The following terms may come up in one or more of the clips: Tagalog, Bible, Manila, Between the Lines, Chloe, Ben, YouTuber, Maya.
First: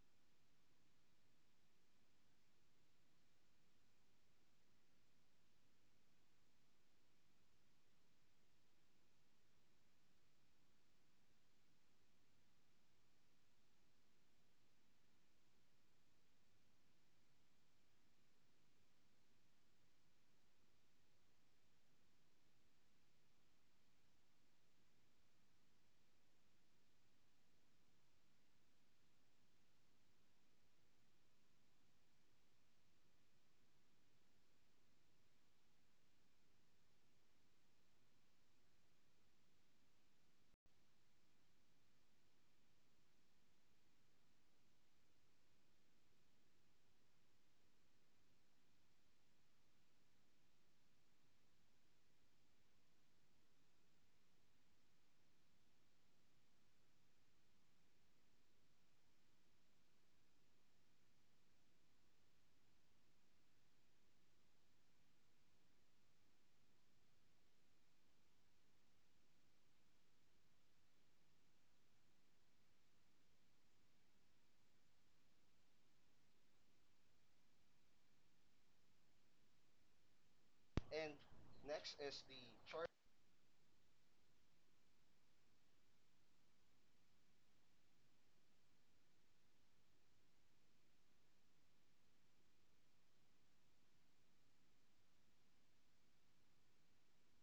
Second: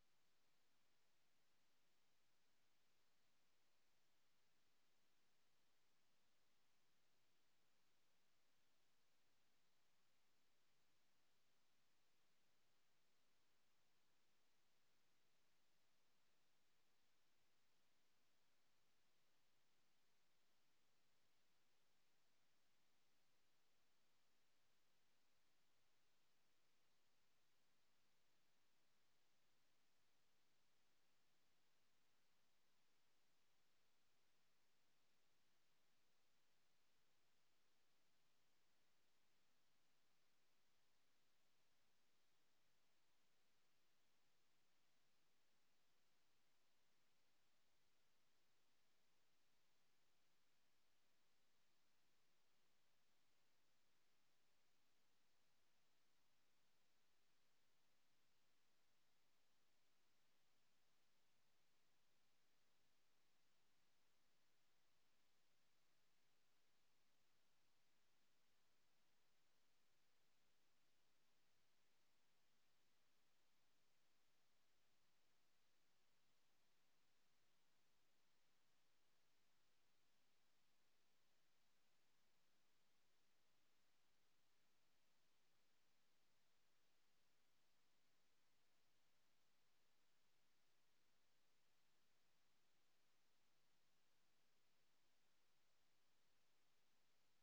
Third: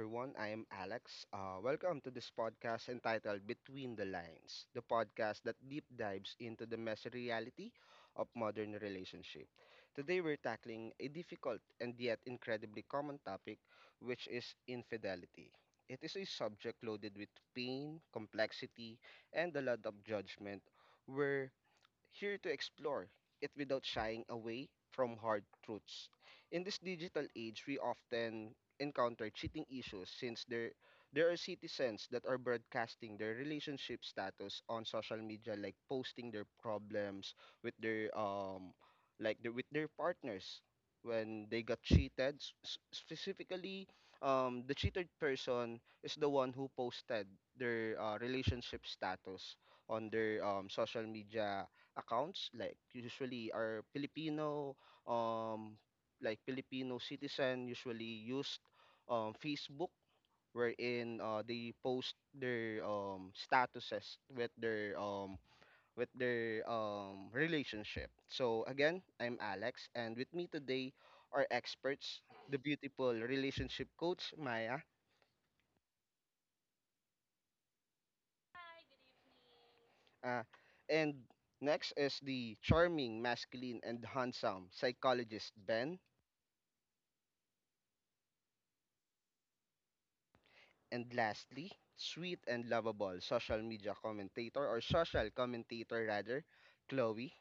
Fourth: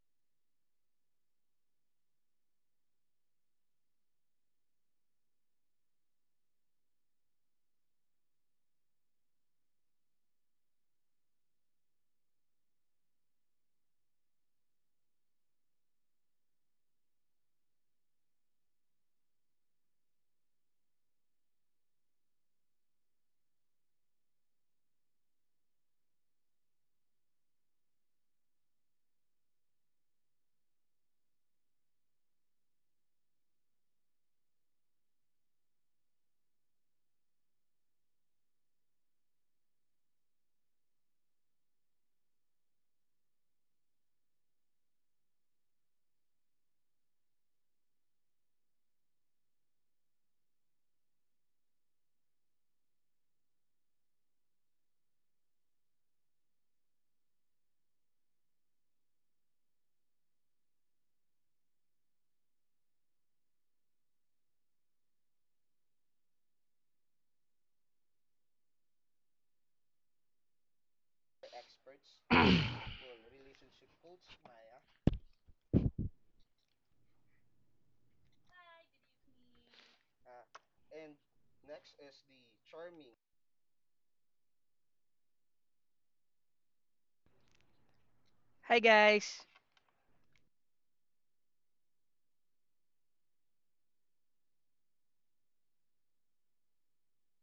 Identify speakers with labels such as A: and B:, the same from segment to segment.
A: everyone. I am Alex. Welcome to this podcast entitled Between the Lines, the podcast that deep dives into the messy reality of modern relationship. Today, we're tackling a difficult and yet incredibly common topic, which is infidelity. It is a subject loaded with pain, complexity, and a lot of judgment, where here to explore it without shying away from hard truths. In this digital age, we often encounter cheating issues since there are citizens that are broadcasting their relationship status on social media, like posting their problems with their like their, with their partners when they got cheated specifically, the cheated person is the one who posted their relationship status on their social media accounts. Like, usually are Filipino, um like Filipino citizen usually used, Facebook, wherein they post their statuses with their relationship. So again, I'm Alex, and with me today are experts, the beautiful relationship coach Maya, uh, and next is the charming, masculine and handsome psychologist Ben.
B: Hi guys.
A: And lastly, sweet and lovable social media commentator, or social commentator rather, Chloe.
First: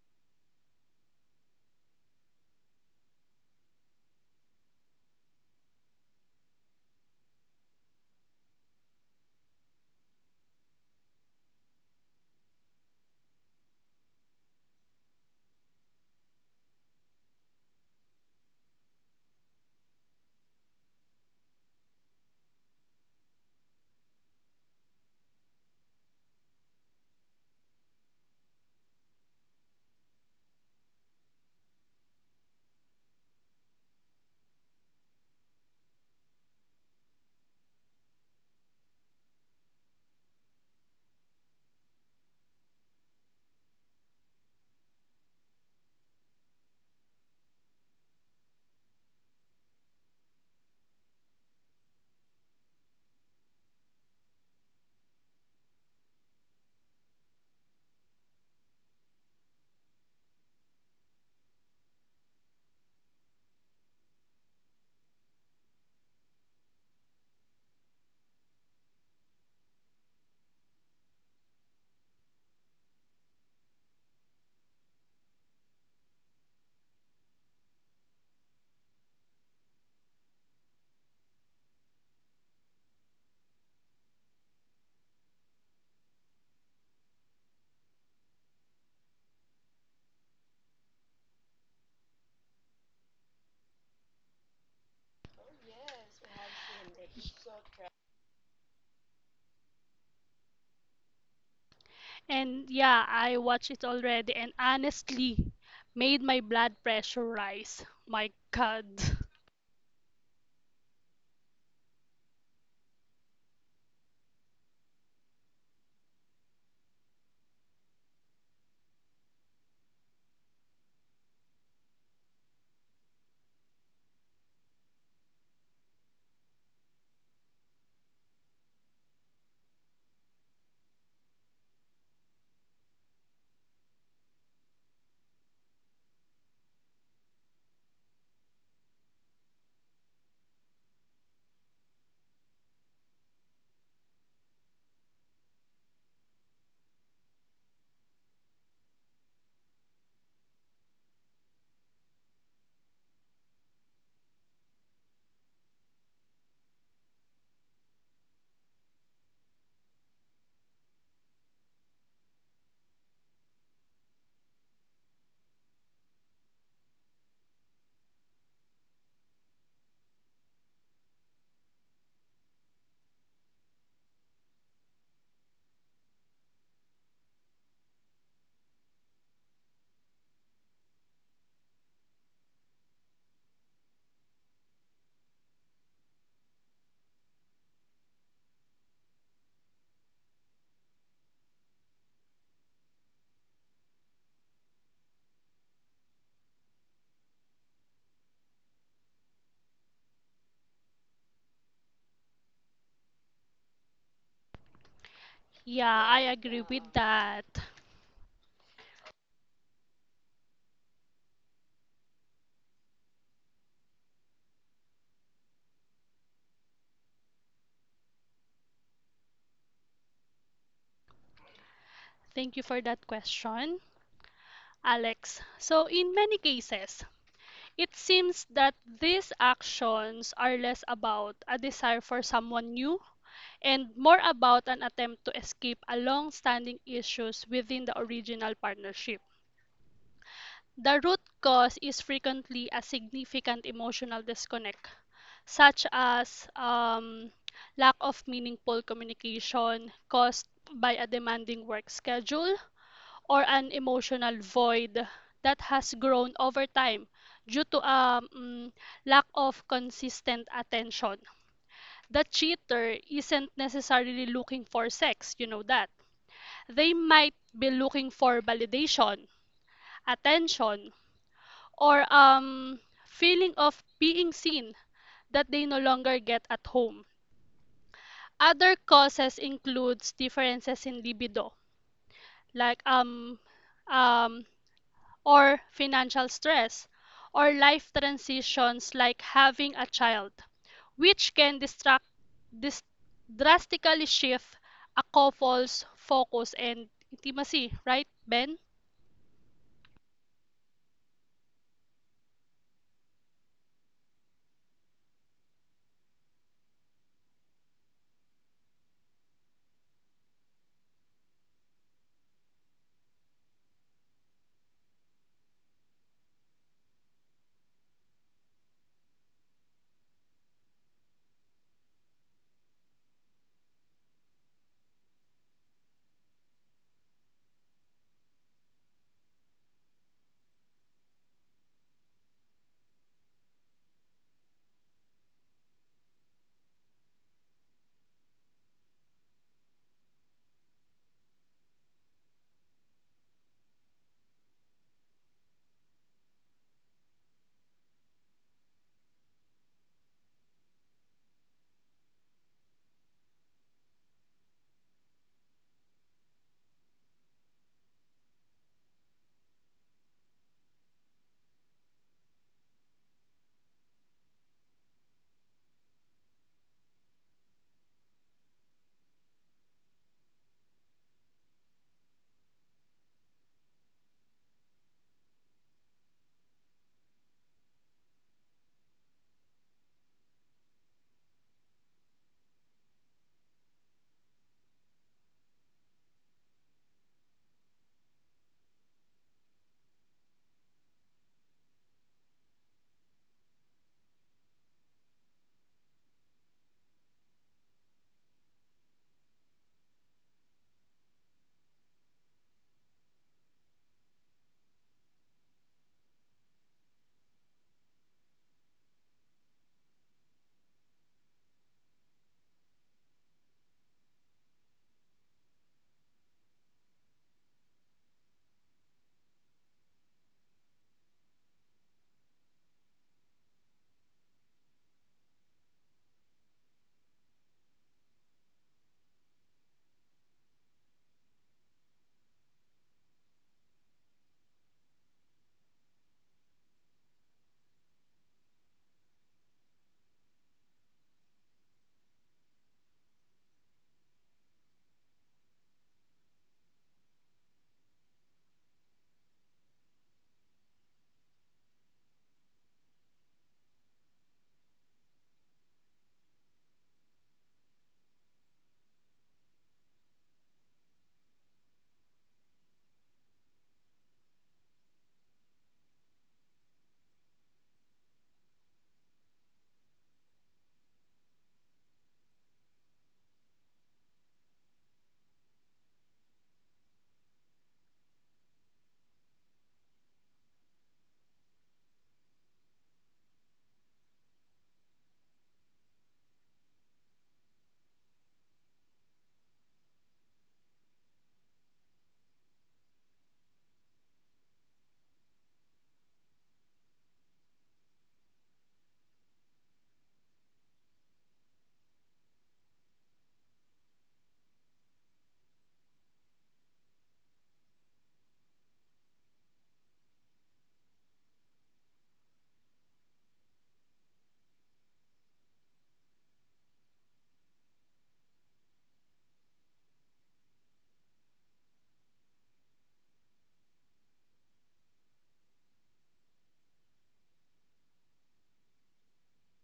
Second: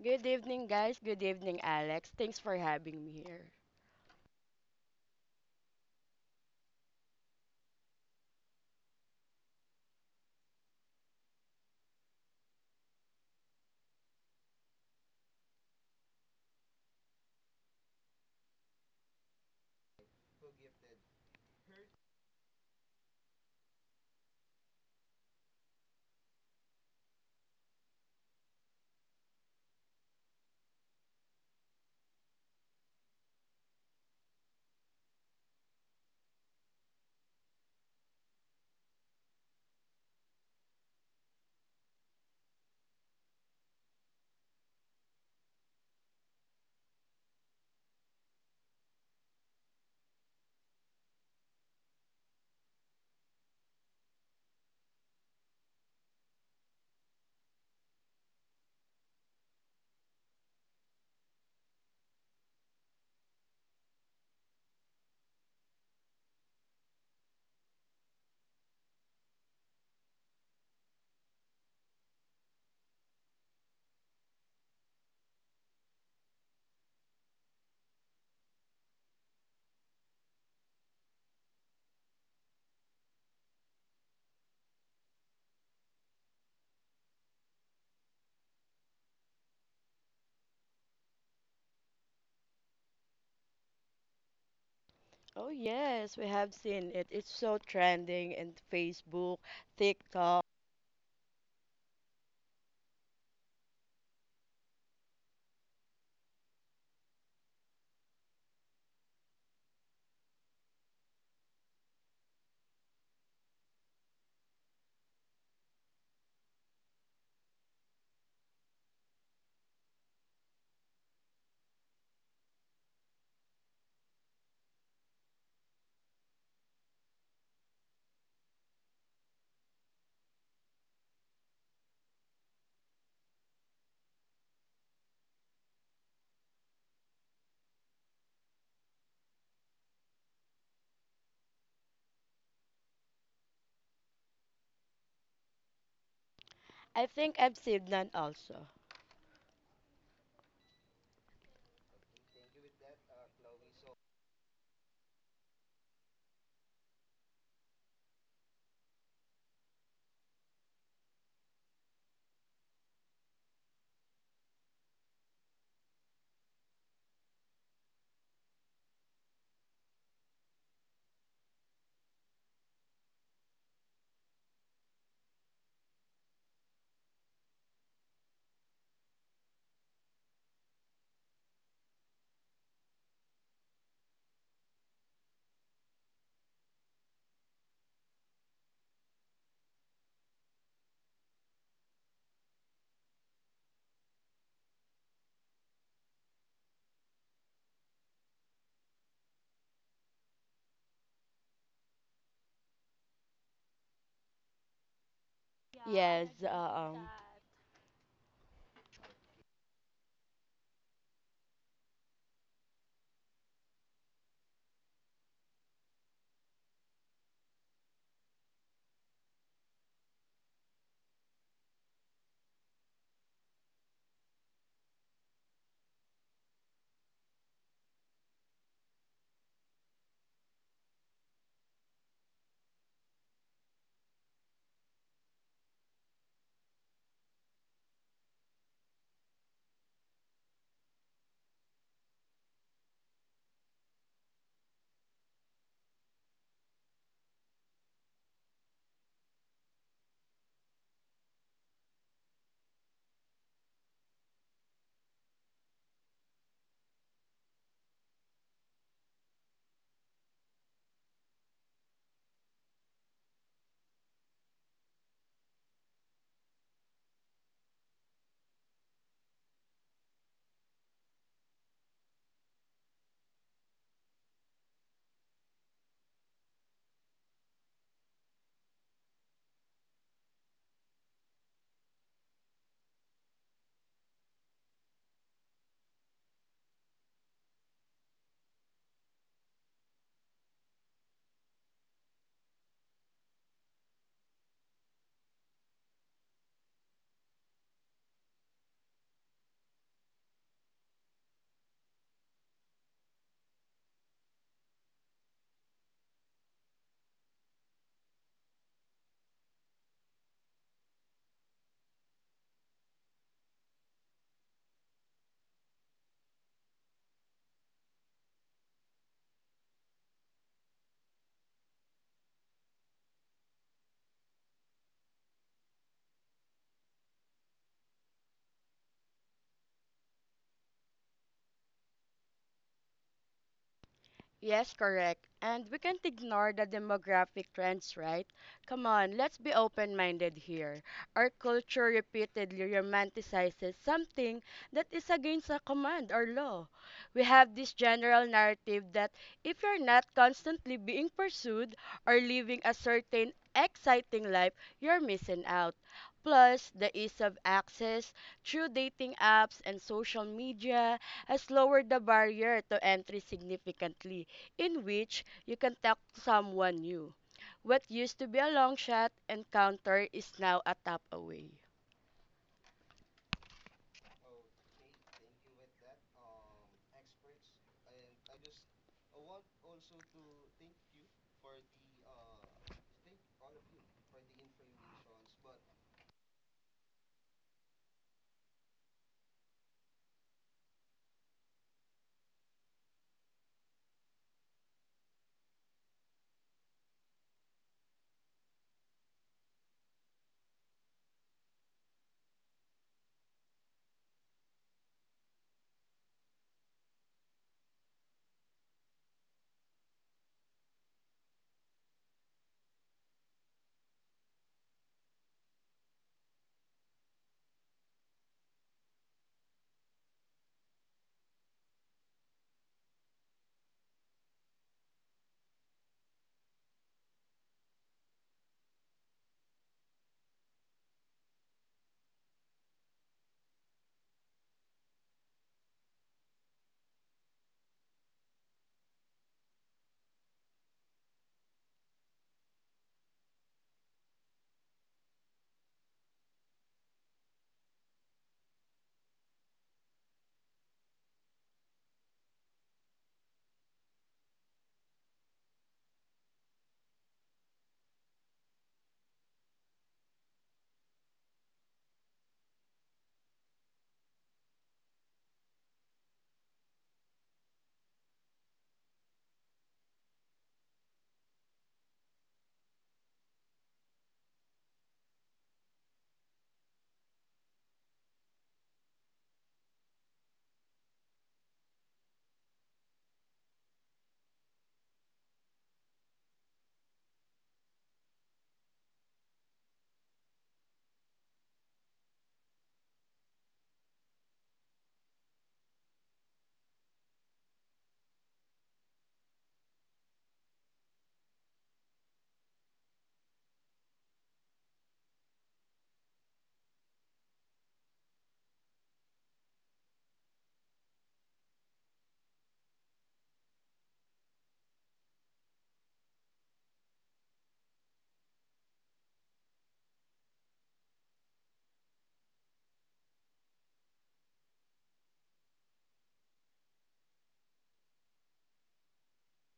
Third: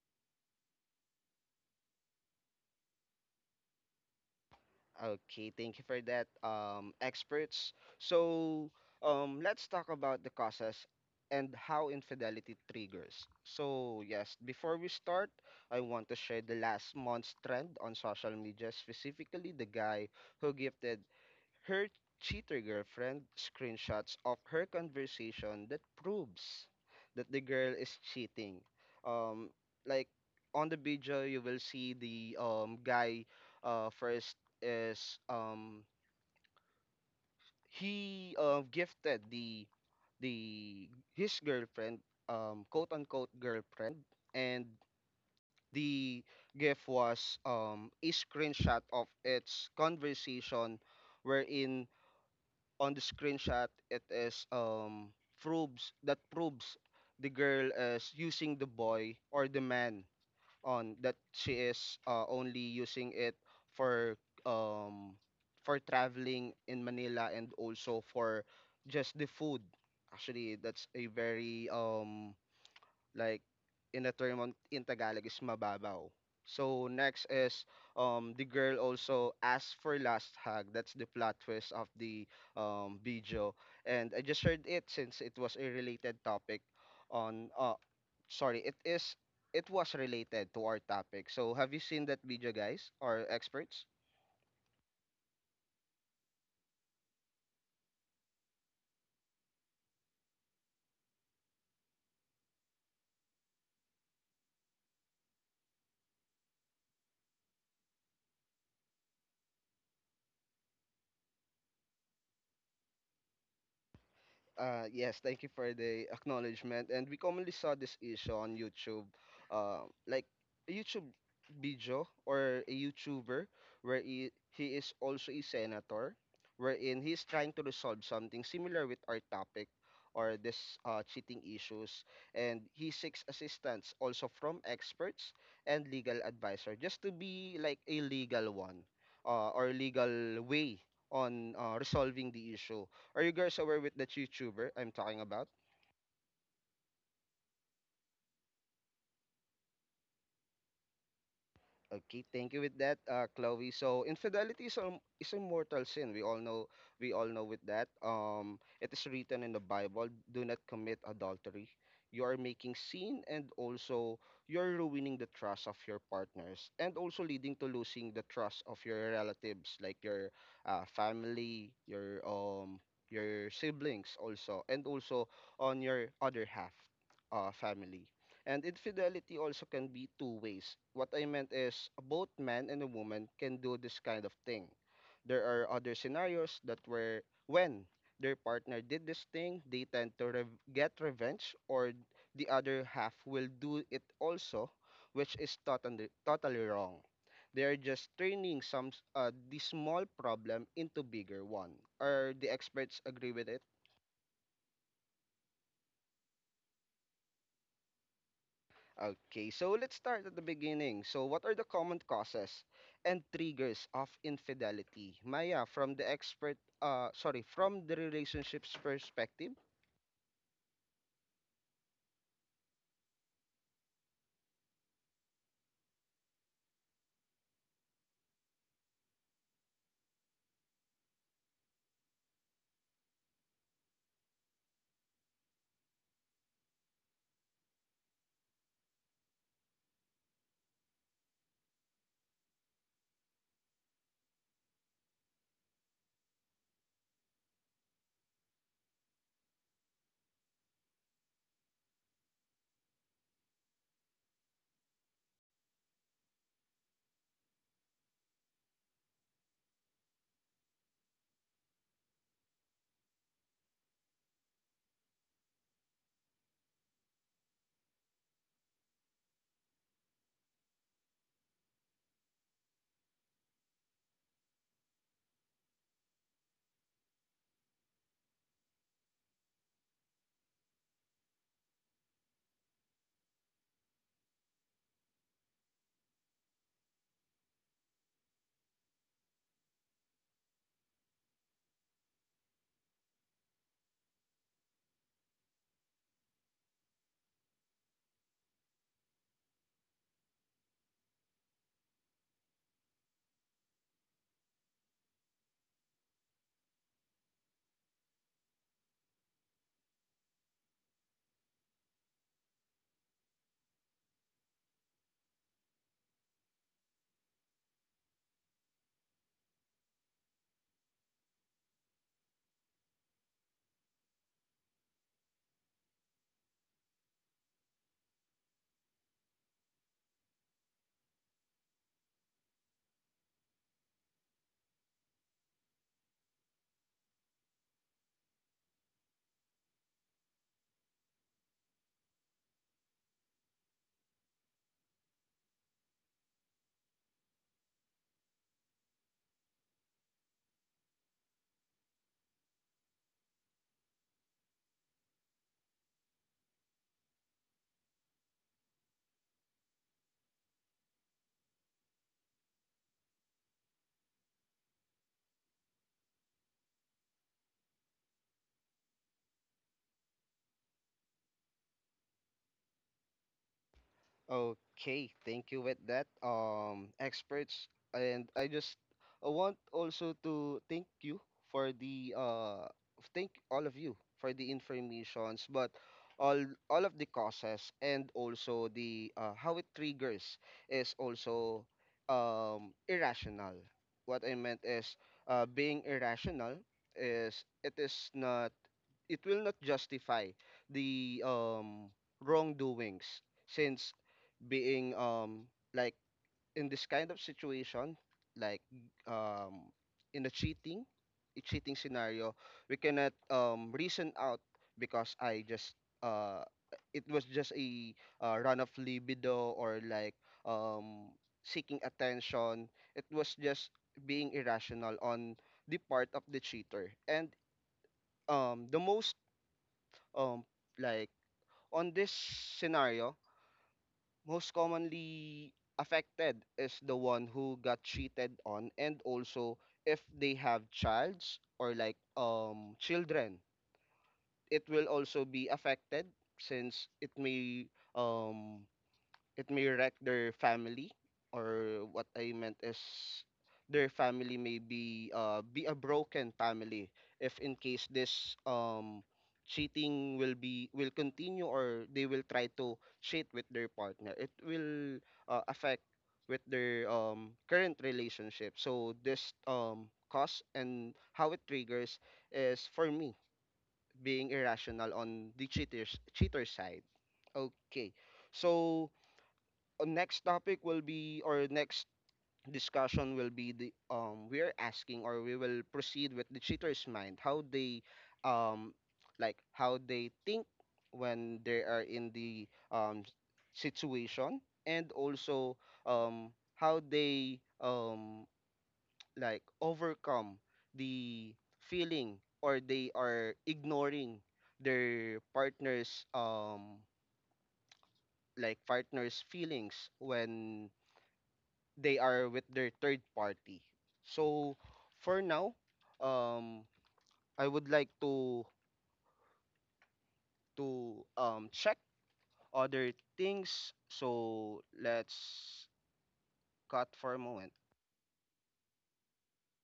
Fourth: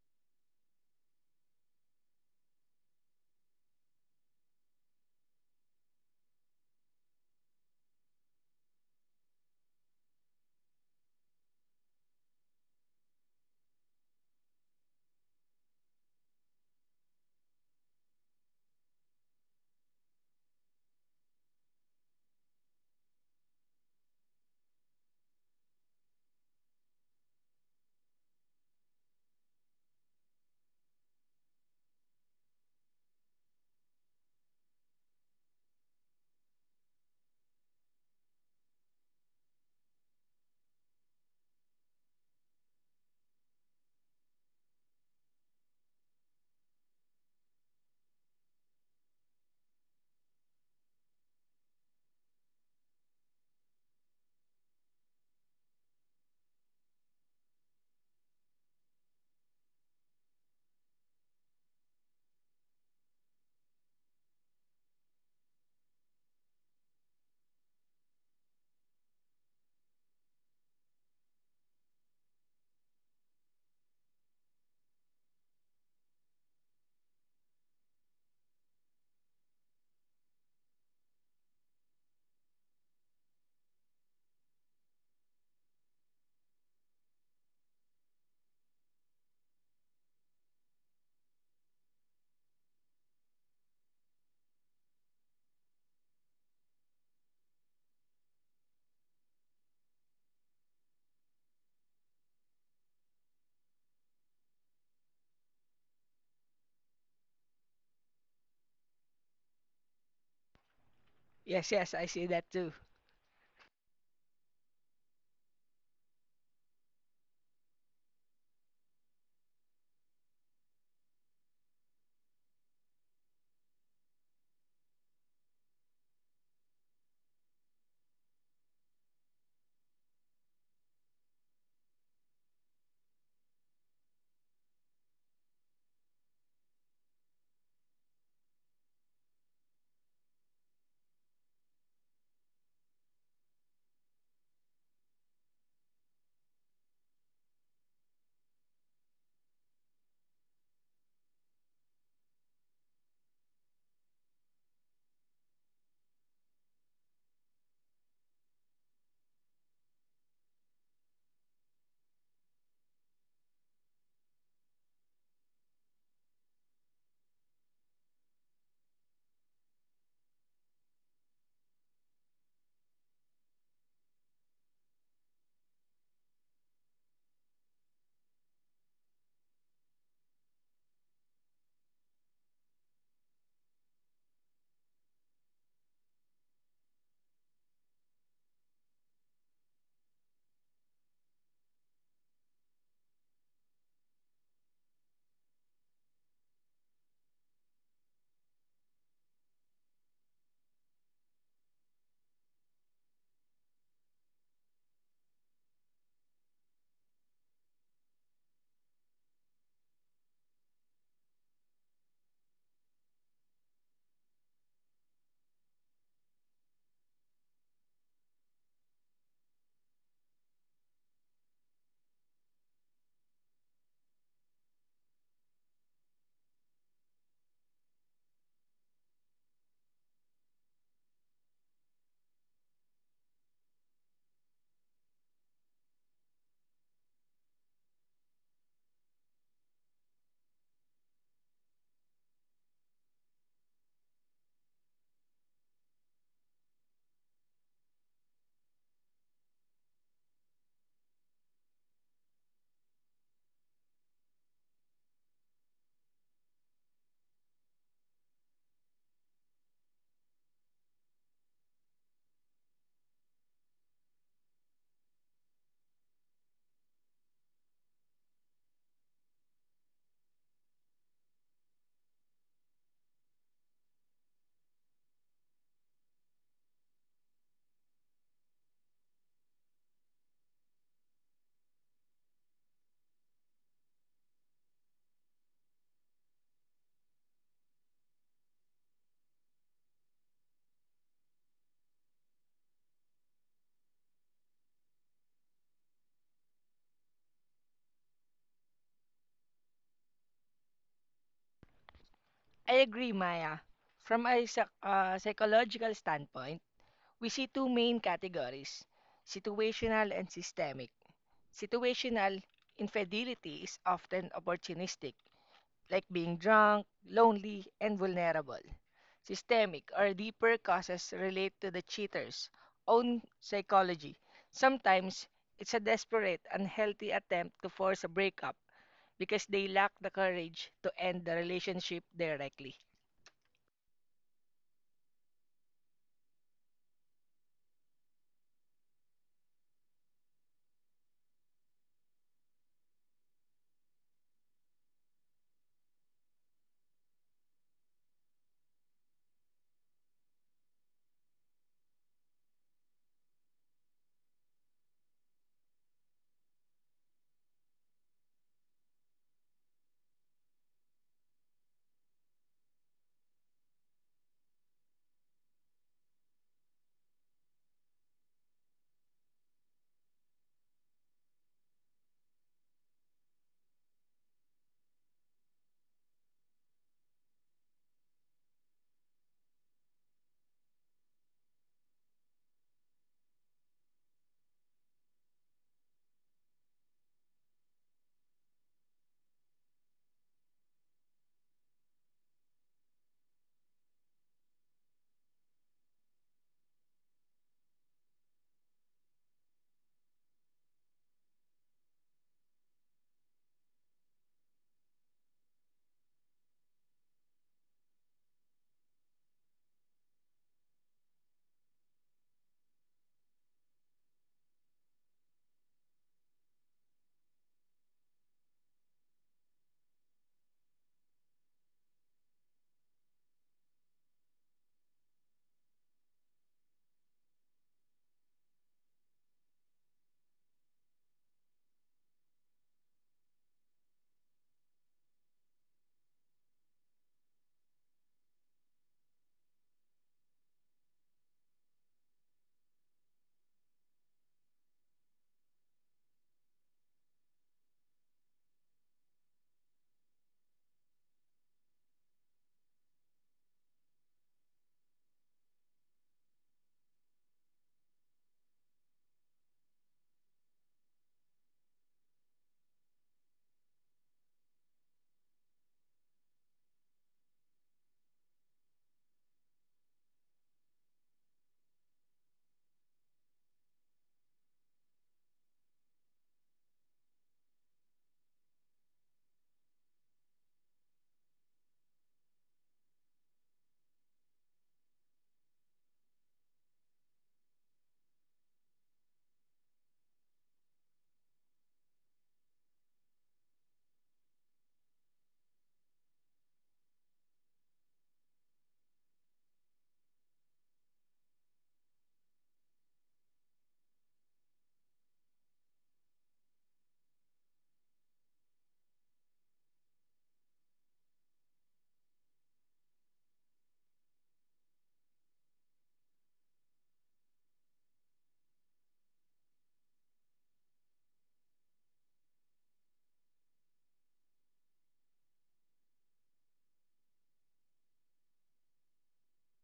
C: Good evening, guys. Good evening, Alex. Thanks for having me here.
A: Okay, thank you for that, experts. So, let's talk about the causes and how infidelity triggers. So, yes, before we start, I want to share the last month's trend on social media, specifically the guy who gifted her cheater girlfriend screenshots of her conversation that proves that the girl is cheating. Um, like, on the video, you will see the guy. First is he gifted the his girlfriend, quote unquote girlfriend, and the gift was a screenshot of its conversation, wherein on the screenshot it is, proves that proves the girl is using the boy or the man, on that she is only using it for, um for traveling in Manila, and also for just the food. Actually, that's a very like, in the term on, in Tagalog is mababaw. So next is, the girl also asked for last hug. That's the plot twist of the video, and I just shared it since it was a related topic on, sorry, it was related to our topic. So have you seen that video, guys or experts?
C: Oh, yes, we have seen it. It's so trending in Facebook, TikTok.
D: And yeah, I watched it already and honestly made my blood pressure rise. My God.
B: Yes, yes, I see that too.
A: Yes, thank you for the acknowledgement. And we commonly saw this issue on YouTube, like a YouTube video or a YouTuber, where he is also a senator, wherein he's trying to resolve something similar with our topic, or this cheating issues. And he seeks assistance also from experts and legal advisor, just to be like a legal one, or legal way on resolving the issue. Are you guys aware with that YouTuber I'm talking about?
C: I think I've seen that also.
A: Okay, thank you with that, Chloe. So is a mortal sin. We all know with that. It is written in the Bible, do not commit adultery. You are making sin, and also you're ruining the trust of your partners, and also leading to losing the trust of your relatives, like your family, your siblings also, and also on your other half family. And infidelity also can be two ways. What I meant is, both man and a woman can do this kind of thing. There are other scenarios that, where when their partner did this thing, they tend to get revenge, or the other half will do it also, which is totally wrong. They are just turning some the small problem into bigger one. Are the experts agree with it?
D: Yeah, I
C: Yes,
D: agree with
C: um,
D: that.
A: Okay, so let's start at the beginning. So, what are the common causes and triggers of infidelity? Maya, from the expert, sorry, from the relationships perspective.
D: Thank you for that question, Alex. So, in many cases, it seems that these actions are less about a desire for someone new and more about an attempt to escape a long standing issues within the original partnership. The root cause is frequently a significant emotional disconnect such as lack of meaningful communication caused by a demanding work schedule or an emotional void that has grown over time due to lack of consistent attention. The cheater isn't necessarily looking for sex, you know that. They might be looking for validation, attention, or feeling of being seen that they no longer get at home. Other causes includes differences in libido, like um, um, or financial stress, or life transitions like having a child, which can dis- drastically shift a couple's focus and intimacy, right, Ben?
B: I agree, Maya. From a psychological standpoint, we see two main categories, situational and systemic. Situational infidelity is often opportunistic, like being drunk, lonely, and vulnerable. Systemic or deeper causes relate to the cheater's own psychology. Sometimes it's a desperate, unhealthy attempt to force a breakup because they lack the courage to end the relationship directly.
C: yes, correct. And we can't ignore the demographic trends, right? Come on, let's be open minded here. Our culture repeatedly romanticizes something that is against a command or law. We have this general narrative that if you're not constantly being pursued or living a certain exciting life, you're missing out. Plus, the ease of access through dating apps and social media has lowered the barrier to entry significantly in which you can talk to someone new. What used to be a long shot encounter is now a tap away.
A: Okay, thank you with that, experts. And I want also to thank you for the thank all of you for the informations. But all all of the causes, and also the, how it triggers, is also irrational. What I meant is, being irrational is, it will not justify the wrongdoings, since being like, in this kind of situation, like, um in a cheating, a cheating scenario, we cannot reason out, because I just uh it was just a, run of libido, or like, um seeking attention. It was just being irrational on the part of the cheater. And the most um like, on this scenario, most commonly affected is the one who got cheated on. And also, if they have childs, or like, children, it will also be affected, since it may, um it may wreck their family. Or what I meant is, their family may be, be a broken family, if in case this cheating will be, will continue, or they will try to cheat with their partner, it will affect with their current relationship. So this cause and how it triggers is, for me, being irrational on the cheater side. Okay, so next topic will be, or next discussion will be, the we're asking, or we will proceed with the cheater's mind, how they um like, how they think when they are in the situation, and also how they like overcome the feeling, or they are ignoring their partner's like partner's feelings when they are with their third party. So for now, um, I would like to check other things. So let's cut for a moment.